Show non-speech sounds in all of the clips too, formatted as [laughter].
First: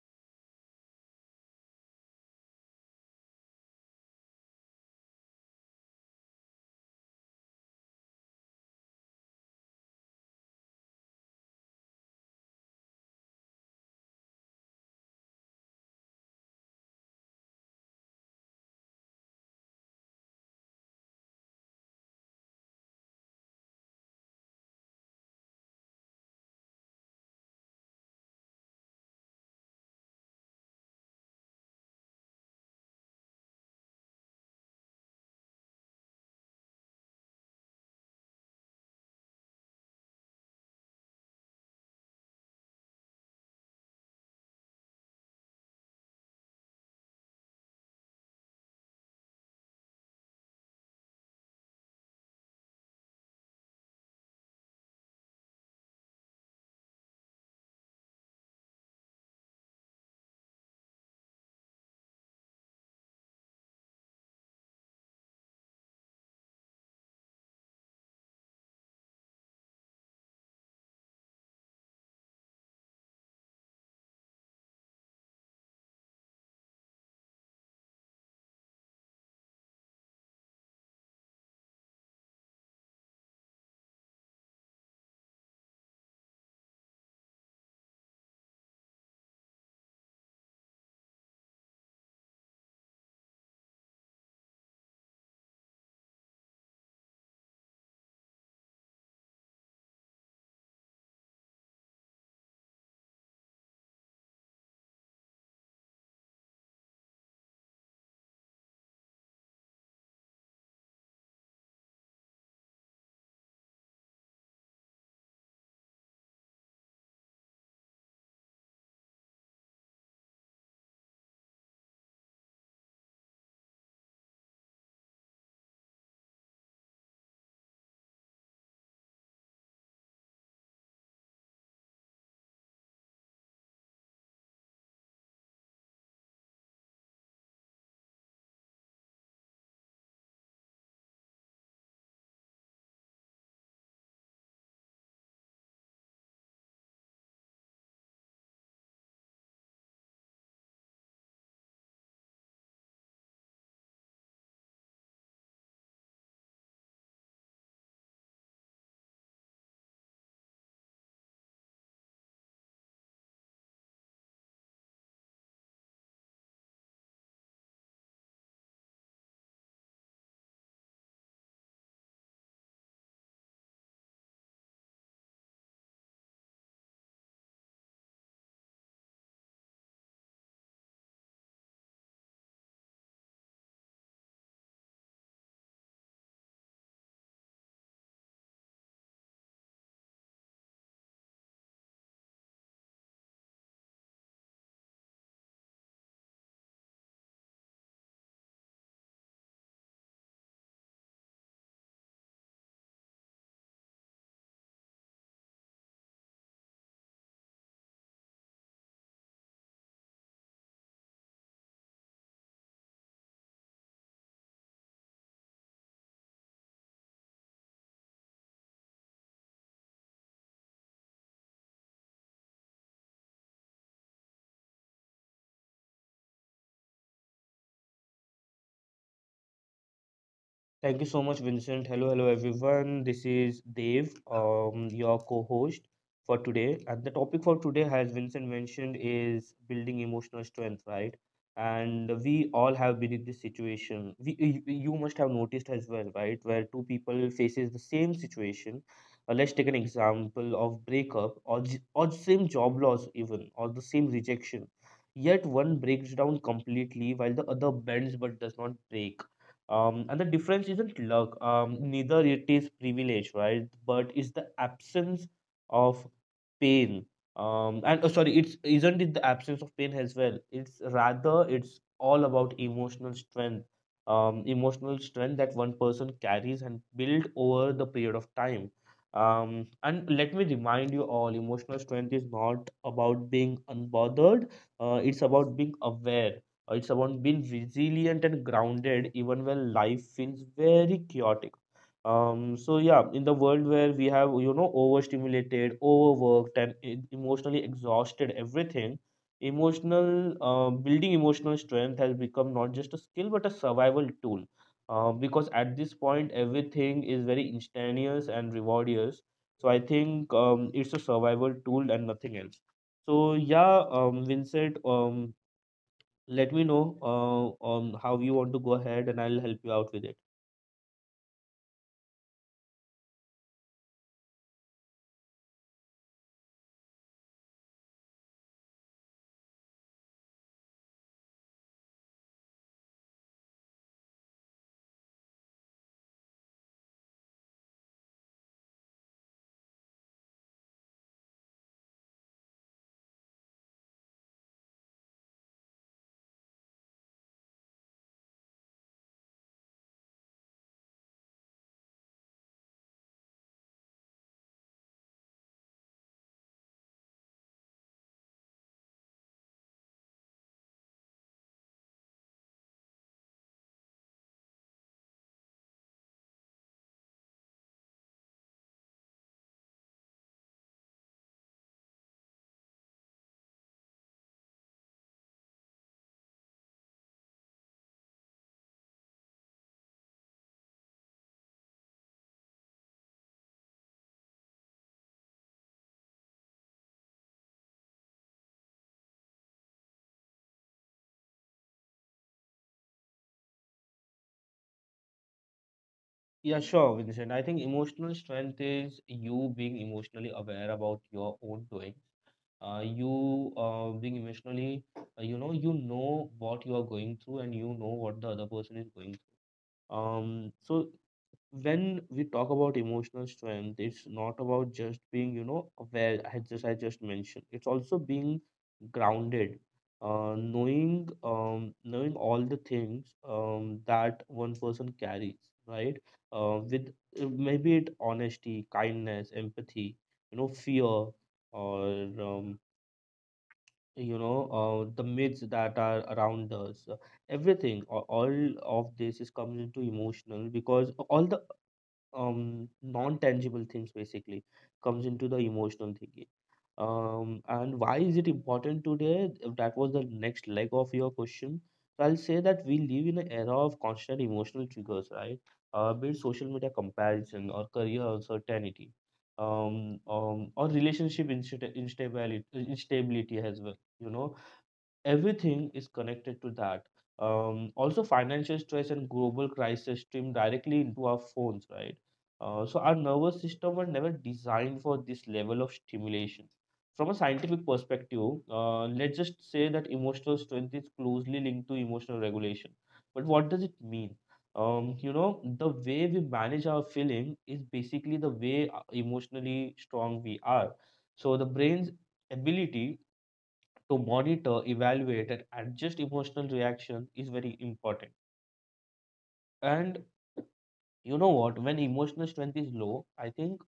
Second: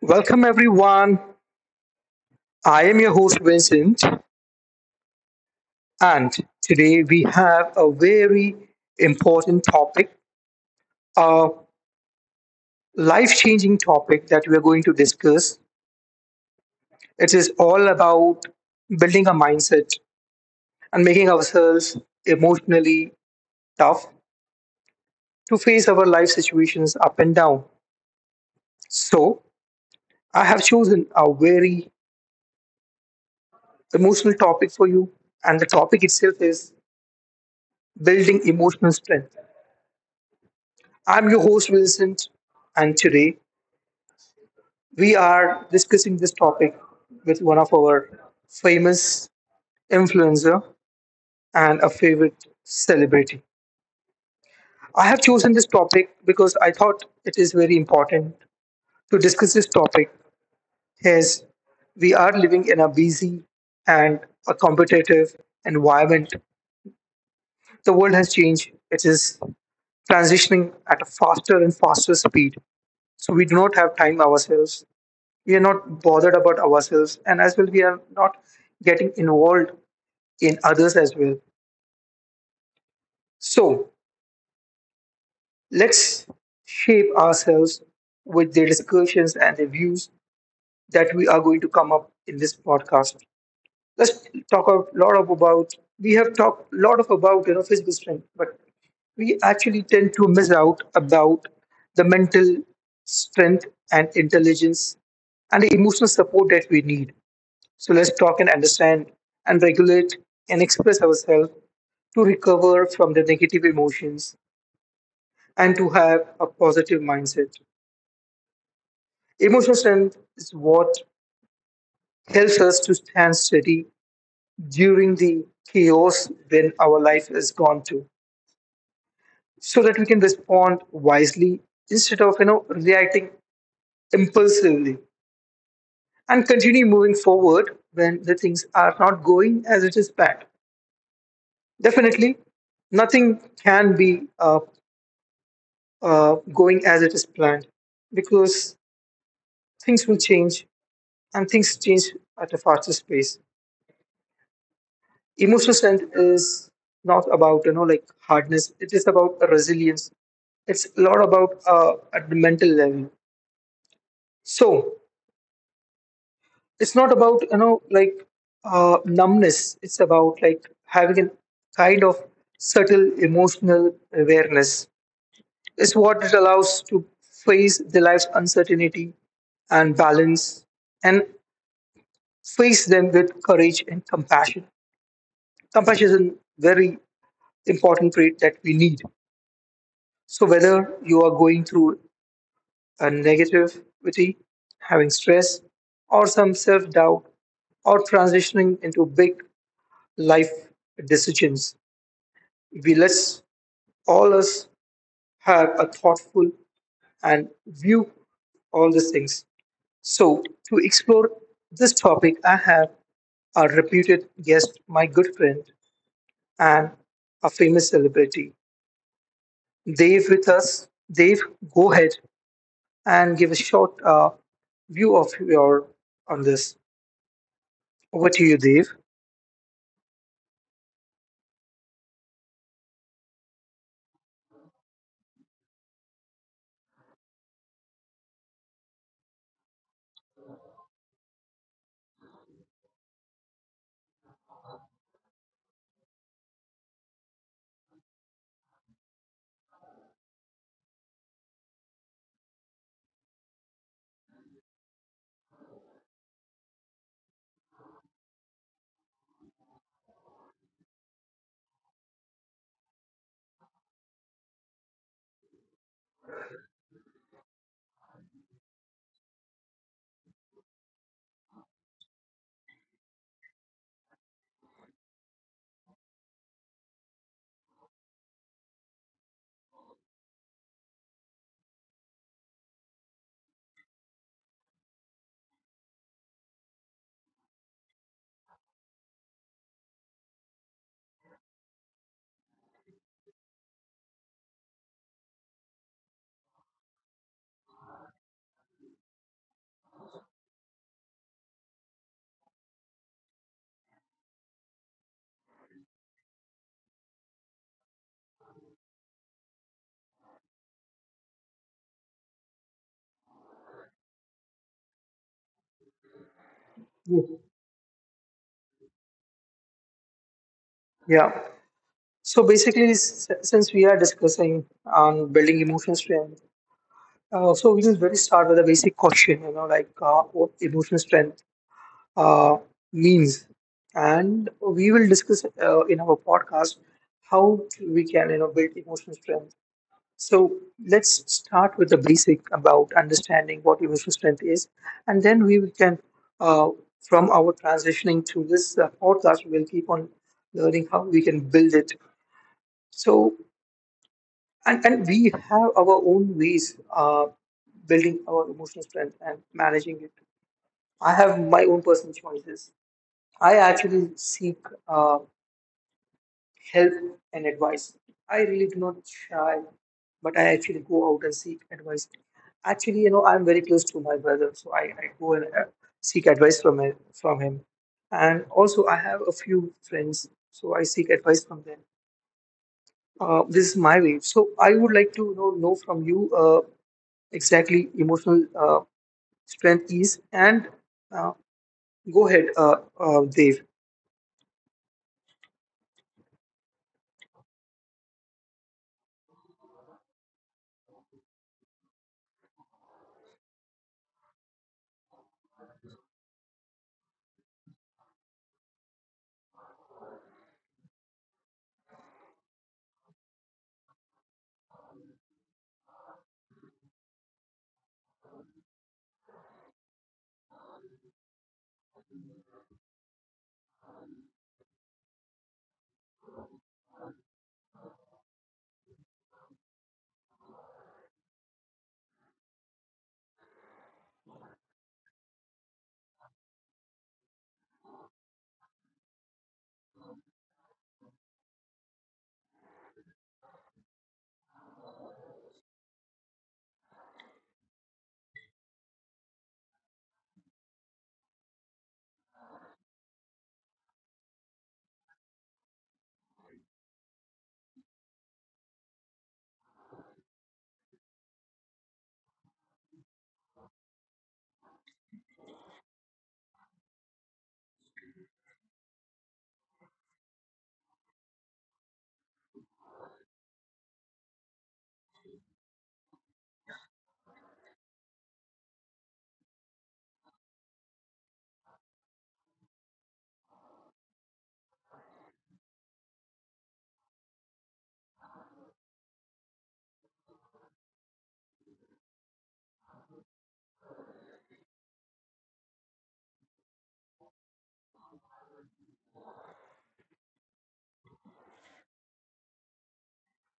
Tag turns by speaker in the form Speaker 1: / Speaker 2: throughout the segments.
Speaker 1: Welcome, everyone. I am your host, Vincent, and today we have a very important topic, a life changing topic that we are going to discuss. It is all about building a mindset and making ourselves emotionally tough to face our life situations up and down. So, I have chosen a very emotional topic for you, and the topic itself is building emotional strength. I'm your host, Vincent, and today we are discussing this topic with one of our famous influencer and a favorite celebrity. I have chosen this topic because I thought it is very important to discuss this topic as we are living in a busy and a competitive environment. The world has changed. It is transitioning at a faster and faster speed. So we do not have time ourselves, we are not bothered about ourselves, and as well we are not getting involved in others as well. So let's shape ourselves with the discussions and the views that we are going to come up in this podcast. Let's talk a lot of about, we have talked a lot of about physical strength, but we actually tend to miss out about the mental strength and intelligence and the emotional support that we need. So let's talk and understand and regulate and express ourselves to recover from the negative emotions and to have a positive mindset. Emotional strength is what helps us to stand steady during the chaos when our life has gone through, so that we can respond wisely instead of reacting impulsively and continue moving forward when the things are not going as it is planned. Definitely nothing can be going as it is planned because things will change and things change at a faster pace. Emotional strength is not about, you know, like hardness, it is about a resilience. It's a lot about at the mental level. So it's not about, you know, like numbness, it's about like having a kind of subtle emotional awareness. It's what it allows to face the life's uncertainty and balance, and face them with courage and compassion. Compassion is a very important trait that we need. So, whether you are going through a negativity, having stress, or some self doubt, or transitioning into big life decisions, we let's all us have a thoughtful and view all these things. So, to explore this topic, I have a reputed guest, my good friend, and a famous celebrity. Dave, with us. Dave, go ahead and give a short view of your on this. Over to you, Dave.
Speaker 2: Thank you so much, Vincent. Hello, hello, everyone. This is Dave, your co-host for today. And the topic for today, as Vincent mentioned, is building emotional strength, right? And we all have been in this situation. You must have noticed as well, right? Where two people faces the same situation. Let's take an example of breakup or same job loss even or the same rejection. Yet one breaks down completely while the other bends but does not break, and the difference isn't luck, neither it is privilege, right, but it's the absence of pain. And oh, sorry It's isn't it the absence of pain as well, it's rather it's all about emotional strength. Emotional strength that one person carries and build over the period of time. And let me remind you all, emotional strength is not about being unbothered. It's about being aware. It's about being resilient and grounded even when life feels very chaotic. So yeah, in the world where we have, you know, overstimulated, overworked, and emotionally exhausted everything, emotional building emotional strength has become not just a skill but a survival tool. Because at this point, everything is very instantaneous and rewardious. So I think it's a survival tool and nothing else. So yeah, Vincent. Let me know how you want to go ahead and I'll help you out with it.
Speaker 1: Yeah. So basically, since we are discussing on building emotional strength, so we will very start with a basic question. You know, like what emotional strength uh, means, and we will discuss in our podcast how we can build emotional strength. So let's start with the basic about understanding what emotional strength is, and then we can, uh, from our transitioning to this podcast, we'll keep on learning how we can build it. So, and we have our own ways building our emotional strength and managing it. I have my own personal choices. I actually seek uh, help and advice. I really do not shy, but I actually go out and seek advice. Actually, you know, I'm very close to my brother, so I go and seek advice from him, from him. And also, I have a few friends, so I seek advice from them. This is my way. So I would like to, you know from you exactly emotional strength is. And uh, go ahead, Dave.
Speaker 2: Yeah, sure, Vincent. I think emotional strength is you being emotionally aware about your own doing. You being emotionally, you know what you are going through and you know what the other person is going through. So when we talk about emotional strength, it's not about just being, you know, aware as just I just mentioned. It's also being grounded, knowing knowing all the things that one person carries, right, with maybe it honesty, kindness, empathy, you know, fear, or um, you know the myths that are around us. Everything, all of this is comes into emotional, because all the non-tangible things basically comes into the emotional thinking. And why is it important today? That was the next leg of your question. So I'll say that we live in an era of constant emotional triggers, right? Be it social media comparison or career uncertainty, or relationship instability, instability as well, you know, everything is connected to that. Also, financial stress and global crisis stream directly into our phones, right? So, our nervous system were never designed for this level of stimulation. From a scientific perspective, let's just say that emotional strength is closely linked to emotional regulation. But what does it mean? You know, the way we manage our feeling is basically the way emotionally strong we are. So, the brain's ability to monitor, evaluate, and adjust emotional reaction is very important. And you know what? When emotional strength is low, I think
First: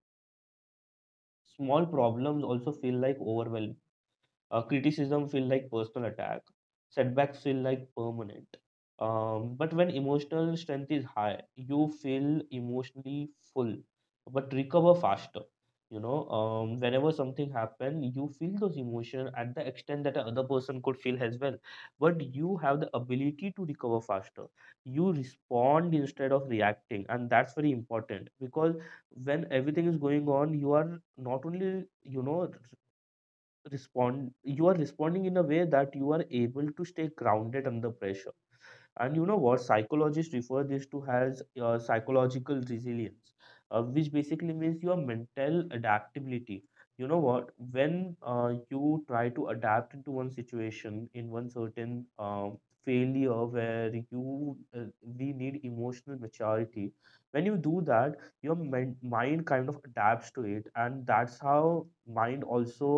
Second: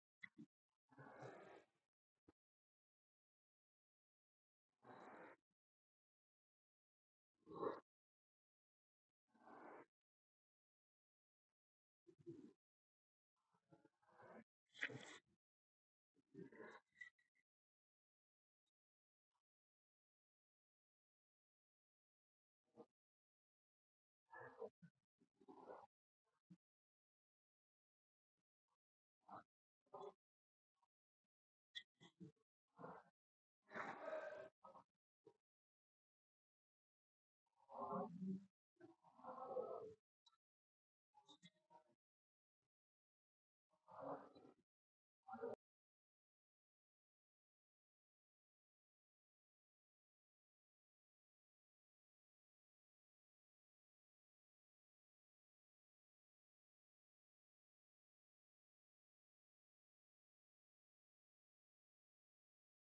Speaker 2: small problems also feel like overwhelming. Criticism feel like personal attack. Setbacks feel like permanent. But when emotional strength is high, you feel emotionally full, but recover faster. You know, whenever something happens, you feel those emotions at the extent that another person could feel as well. But you have the ability to recover faster. You respond instead of reacting, and that's very important because when everything is going on, you are not only, you know, respond, you are responding in a way that you are able to stay grounded under pressure. And you know what? Psychologists refer this to as psychological resilience, which basically means your mental adaptability. You know what? When you try to adapt into one situation, in one certain failure where you we need emotional maturity, when you do that, your mind kind of adapts to it, and that's how mind also,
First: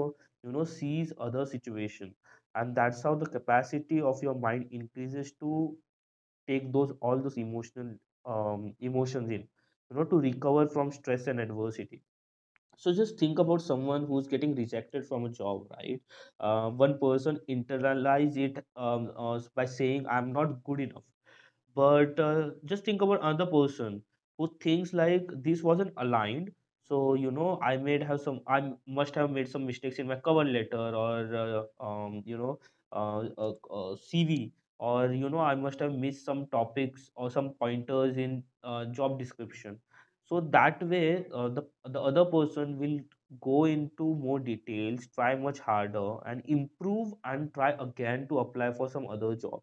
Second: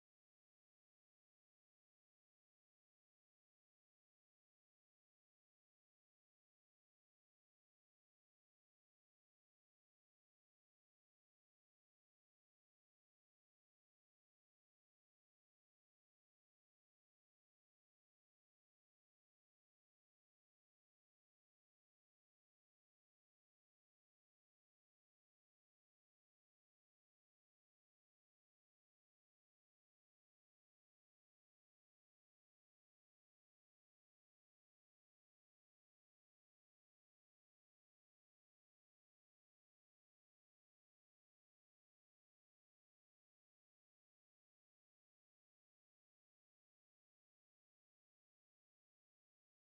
Speaker 2: you know, sees other situation, and that's how the capacity of your mind increases to take those, all those emotional, emotions in, you know, to recover from stress and adversity. So just think about someone who's getting rejected from a job, right? One person internalize it, by saying I'm not good enough. But just think about another person who thinks like this wasn't aligned. So you know, I made have some. I must have made some mistakes in my cover letter or CV, or you know, I must have missed some topics or some pointers in job description. So that way, the other person will go into more details, try much harder, and improve and try again to apply for some other job.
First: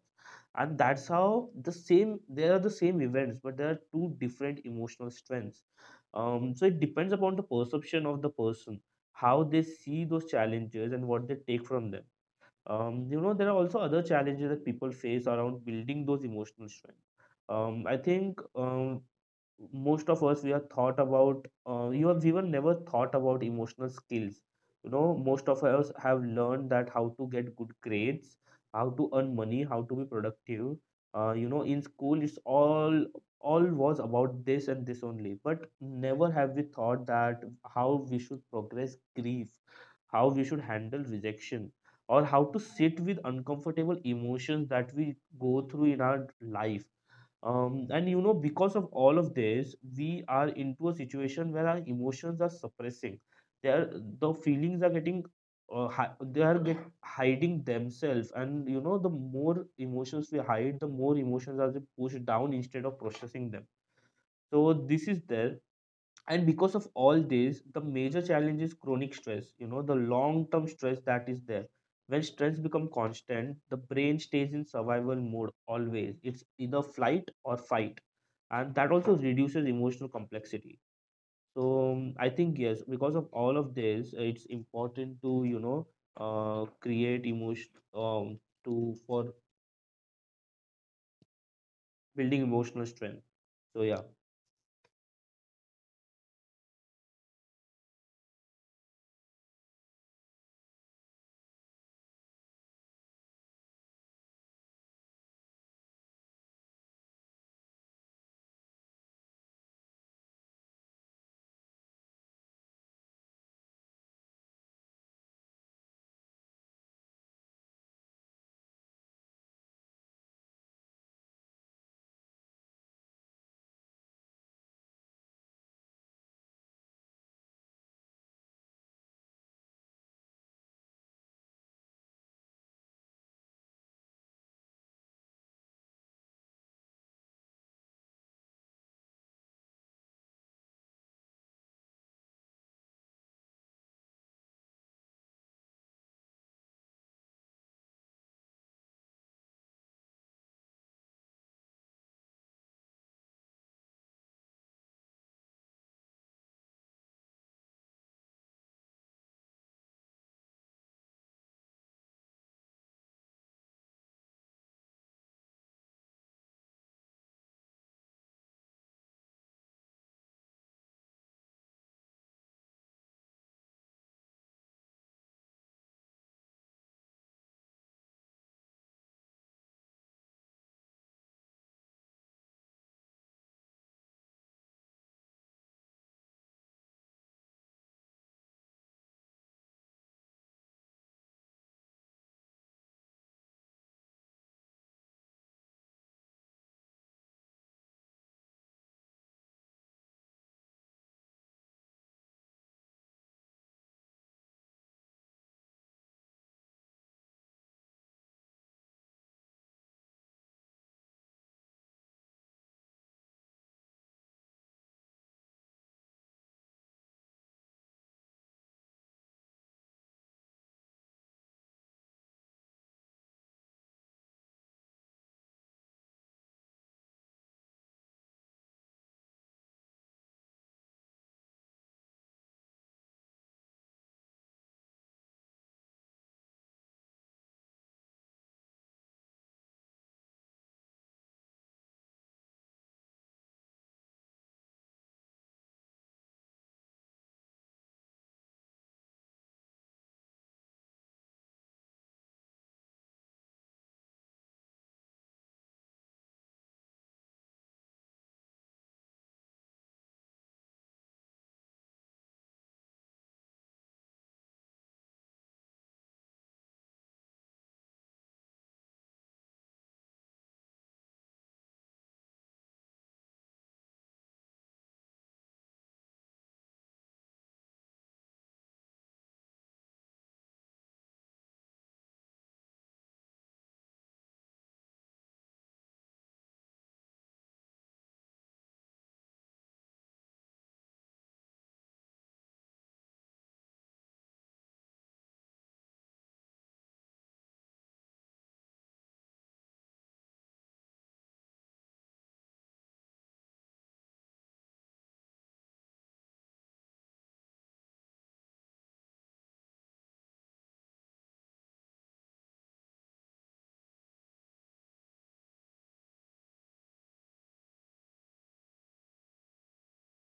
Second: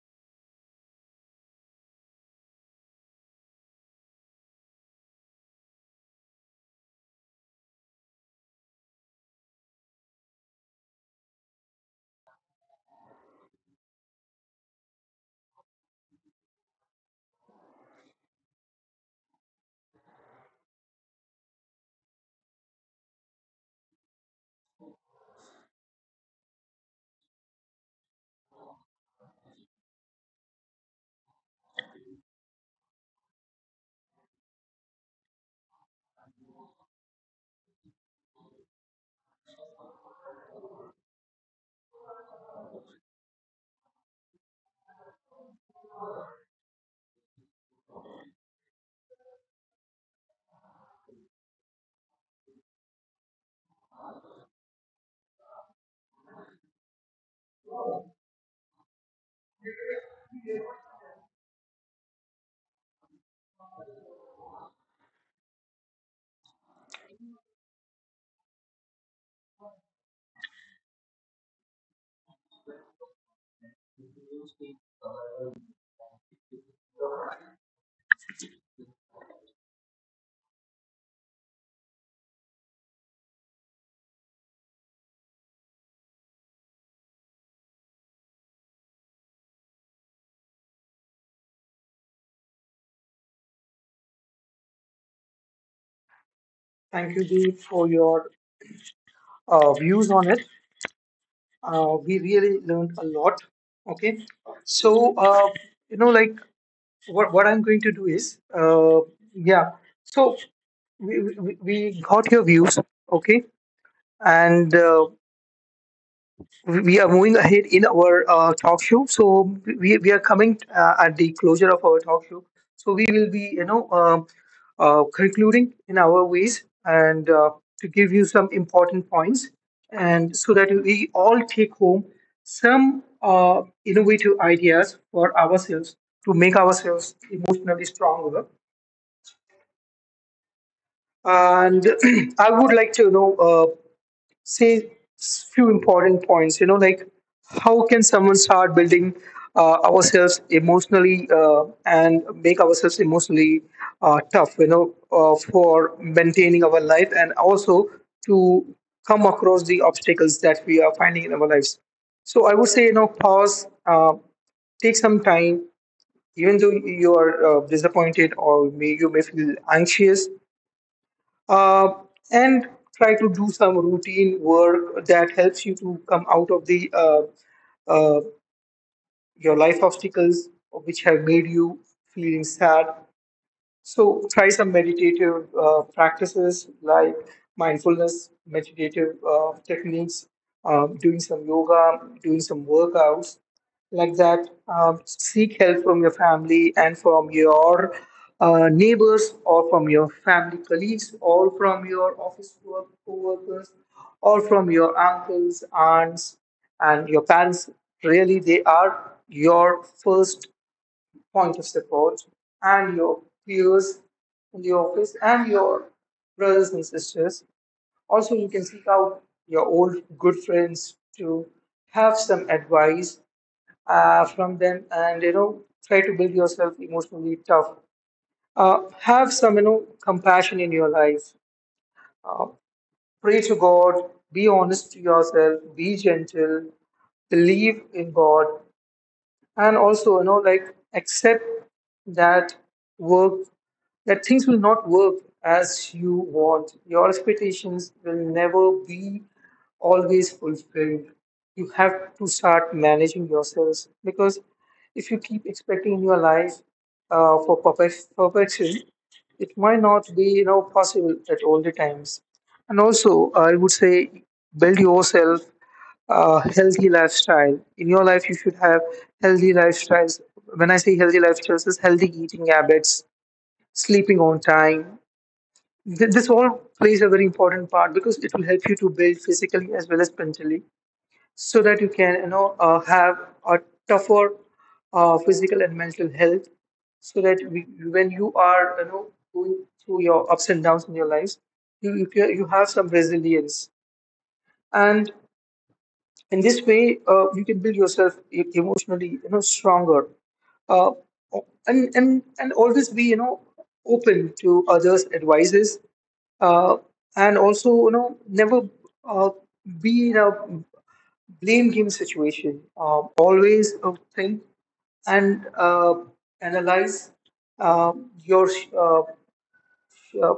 Speaker 2: And that's how there are the same events but there are two different emotional strengths. So it depends upon the perception of the person, how they see those challenges and what they take from them. Um, you know, there are also other challenges that people face around building those emotional strength. I think most of us, we have thought about, you have even never thought about emotional skills. You know, most of us have learned that how to get good grades, how to earn money, how to be productive. You know, in school, it's all was about this and this only, but never have we thought that how we should progress grief, how we should handle rejection, or how to sit with uncomfortable emotions that we go through in our life. And you know, because of all of this, we are into a situation where our emotions are suppressing, they are, the feelings are getting, hi- they are get hiding themselves, and you know, the more emotions we hide, the more emotions are pushed down instead of processing them. So this is there. And because of all this, the major challenge is chronic stress, you know, the long term stress that is there. When stress becomes constant, the brain stays in survival mode always, it's either flight or fight. And that also reduces emotional complexity. So I think yes, because of all of this, it's important to, you know, create emotion, to for building emotional strength. So yeah.
Speaker 1: Thank you, Dave, for your views on it. We really learned a lot. Okay. So you know, like what I'm going to do is yeah, so we got your views. Okay. And we are moving ahead in our talk show. So we are coming at the closure of our talk show. So we will be, you know, concluding in our ways and, to give you some important points, and so that we all take home some innovative ideas for ourselves to make ourselves emotionally stronger. And [clears throat] I would like to, you know, say few important points, you know, like how can someone start building ourselves emotionally and make ourselves emotionally tough, you know, for maintaining our life and also to come across the obstacles that we are finding in our lives. So I would say, you know, pause, take some time even though you are disappointed or may, you may feel anxious, uh, and try to do some routine work that helps you to come out of the uh, your life obstacles which have made you feeling sad. So try some meditative practices like mindfulness, meditative techniques, doing some yoga, doing some workouts like that. Seek help from your family and from your neighbors, or from your family colleagues, or from your office work co-workers, or from your uncles, aunts, and your parents. Really, they are your first point of support and your peers in the office and your brothers and sisters. Also, you can seek out your old good friends to have some advice from them, and, you know, try to build yourself emotionally tough. Have some, you know, compassion in your life. Uh, pray to God. Be honest to yourself. Be gentle. Believe in God, and also, you know, like accept that work that things will not work as you want. Your expectations will never be always fulfilled. You have to start managing yourselves, because if you keep expecting your life for perfection, it might not be, you know, possible at all the times. And also I would say, build yourself healthy lifestyle. In your life, you should have healthy lifestyles. When I say healthy lifestyles, is healthy eating habits, sleeping on time. This all plays a very important part because it will help you to build physically as well as mentally, so that you can, you know, have a tougher physical and mental health. So that when you are, you know, going through your ups and downs in your lives, you have some resilience. And in this way you can build yourself emotionally, you know, stronger, uh, and always be, you know, open to others advices. uh, and also, you know, never uh, be in a blame game situation. Always think and analyze uh, your uh, uh,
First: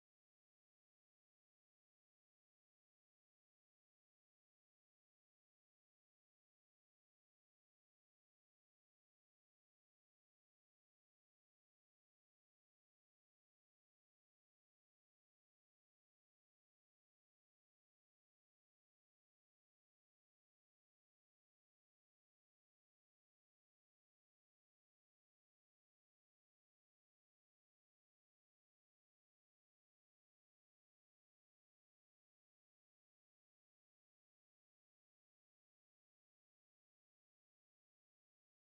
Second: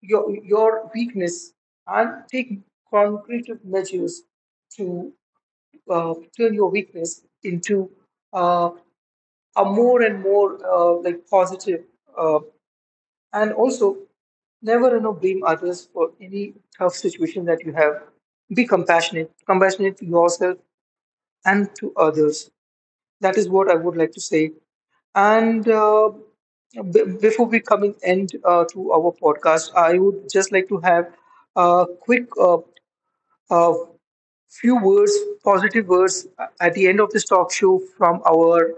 Speaker 1: your your weakness, and take concrete measures to turn your weakness into uh, a more and more, like, positive, uh, and also never, you know, blame others for any tough situation that you have. Be compassionate to yourself and to others. That is what I would like to say. And before we come in end to our podcast, I would just like to have a quick uh, few words, positive words, at the end of this talk show from our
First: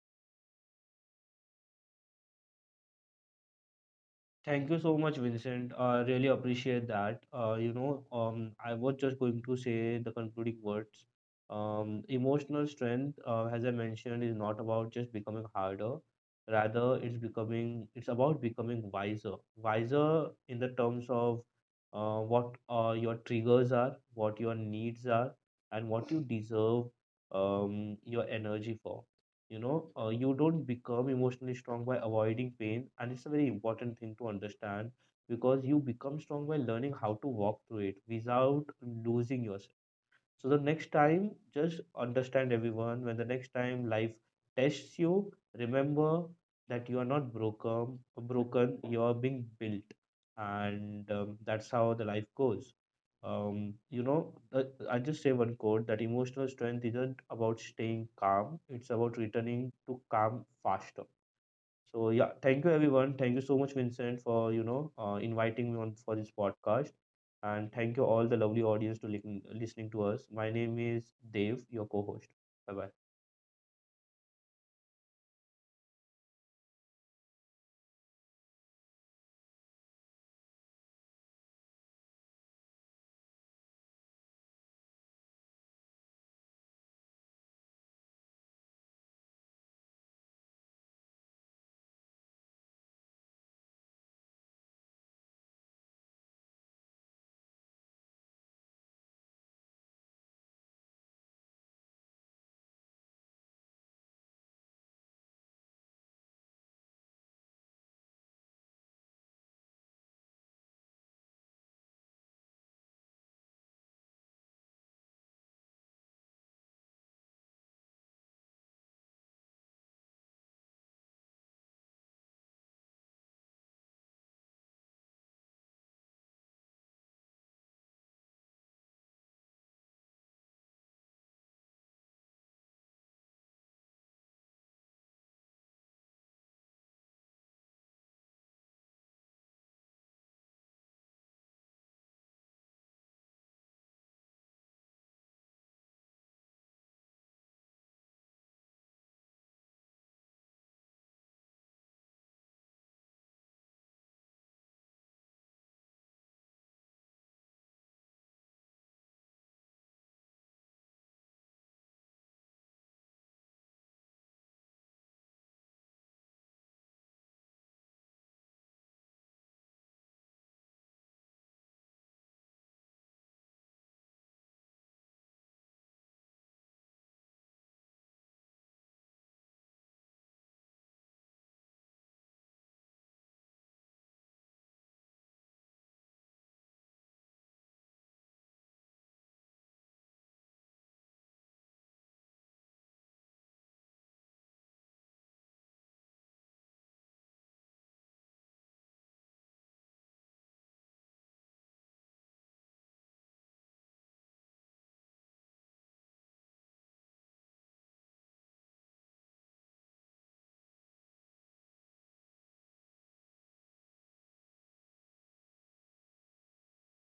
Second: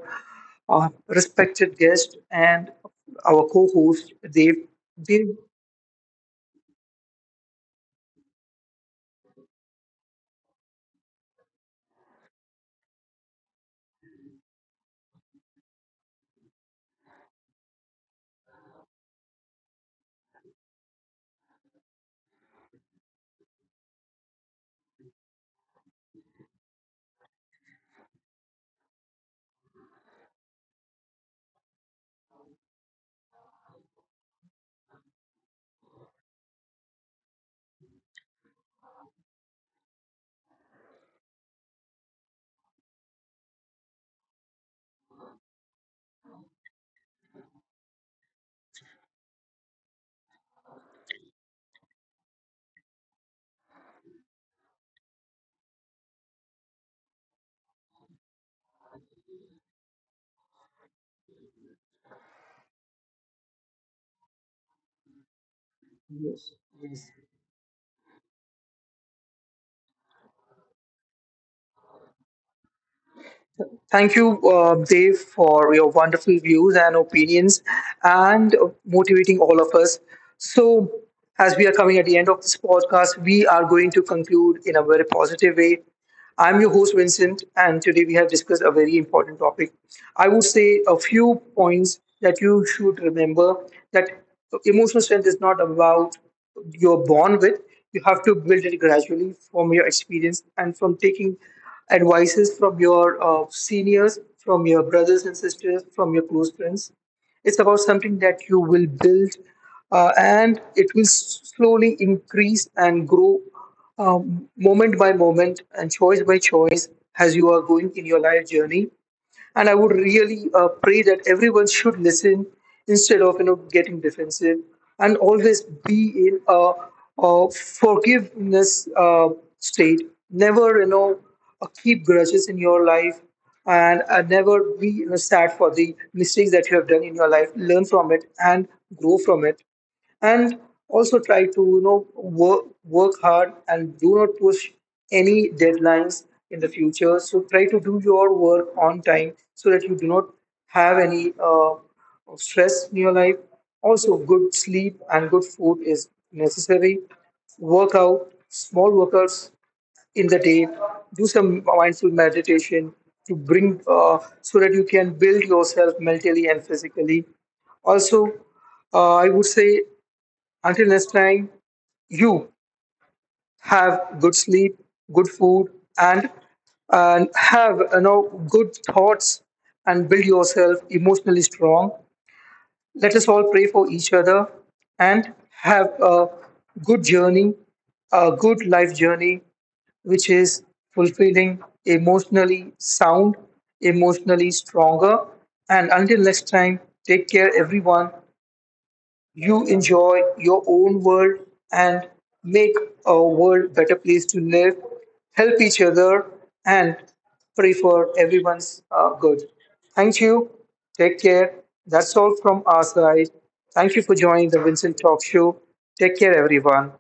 Speaker 1: respected guest and our co-host Dave.
Speaker 2: Thank you so much,
Speaker 1: Dave,
Speaker 2: Vincent. I really appreciate that. I was just going to say the concluding words. Emotional strength, as I mentioned, is not about just becoming harder. Rather, it's becoming. It's about becoming wiser. Wiser in the terms of what your triggers are, what your needs are, and what you deserve, your energy for, you know, you don't become emotionally strong by avoiding pain, and it's a very important thing to understand, because you become strong by learning how to walk through it without losing yourself. So the next time, just understand everyone. When the next time life tests you, remember that you are not broken. Broken, you are being built, and that's how the life goes. Um, you know, uh, I just say one quote that emotional strength isn't about staying calm. It's about returning to calm faster. So yeah, thank you everyone. Thank you so much, Vincent, for, you know, inviting me on for this podcast, and thank you all the lovely audience to listening to us. My name is Dave, your co-host. Bye bye.
Speaker 1: thank you, Dave, for your wonderful views and opinions and motivating all of us. So, as we are coming at the end of this podcast, we are going to conclude in a very positive way. I'm your host, Vincent, and today we have discussed a very important topic. I would say a few points that you should remember, that emotional strength is not about you're born with. You have to build it gradually from your experience and from taking advices from your seniors, from your brothers and sisters, from your close friends. It's about something that you will build and it will slowly increase and grow, moment by moment and choice by choice as you are going in your life journey. And I would really pray that everyone should listen instead of, you know, getting defensive, and always be in a forgiveness state. Never, you know, keep grudges in your life, and never be, you know, sad for the mistakes that you have done in your life. Learn from it and grow from it. And also try to, you know, work hard and do not push any deadlines in the future. So try to do your work on time so that you do not have any stress in your life. Also, good sleep and good food is necessary. Work out small workouts in the day, do some mindful meditation to bring, so that you can build yourself mentally and physically. Also, I would say, until next time, you have good sleep, good food, and have, you know, good thoughts and build yourself emotionally strong. Let us all pray for each other and have a good journey, a good life journey, which is fulfilling, emotionally sound, emotionally stronger. And until next time, take care, everyone. You enjoy your own world and make our world better place to live, help each other, and pray for everyone's good. Thank you. Take care. That's all from our side. Thank you for joining the Vincent talk show. Take care, everyone.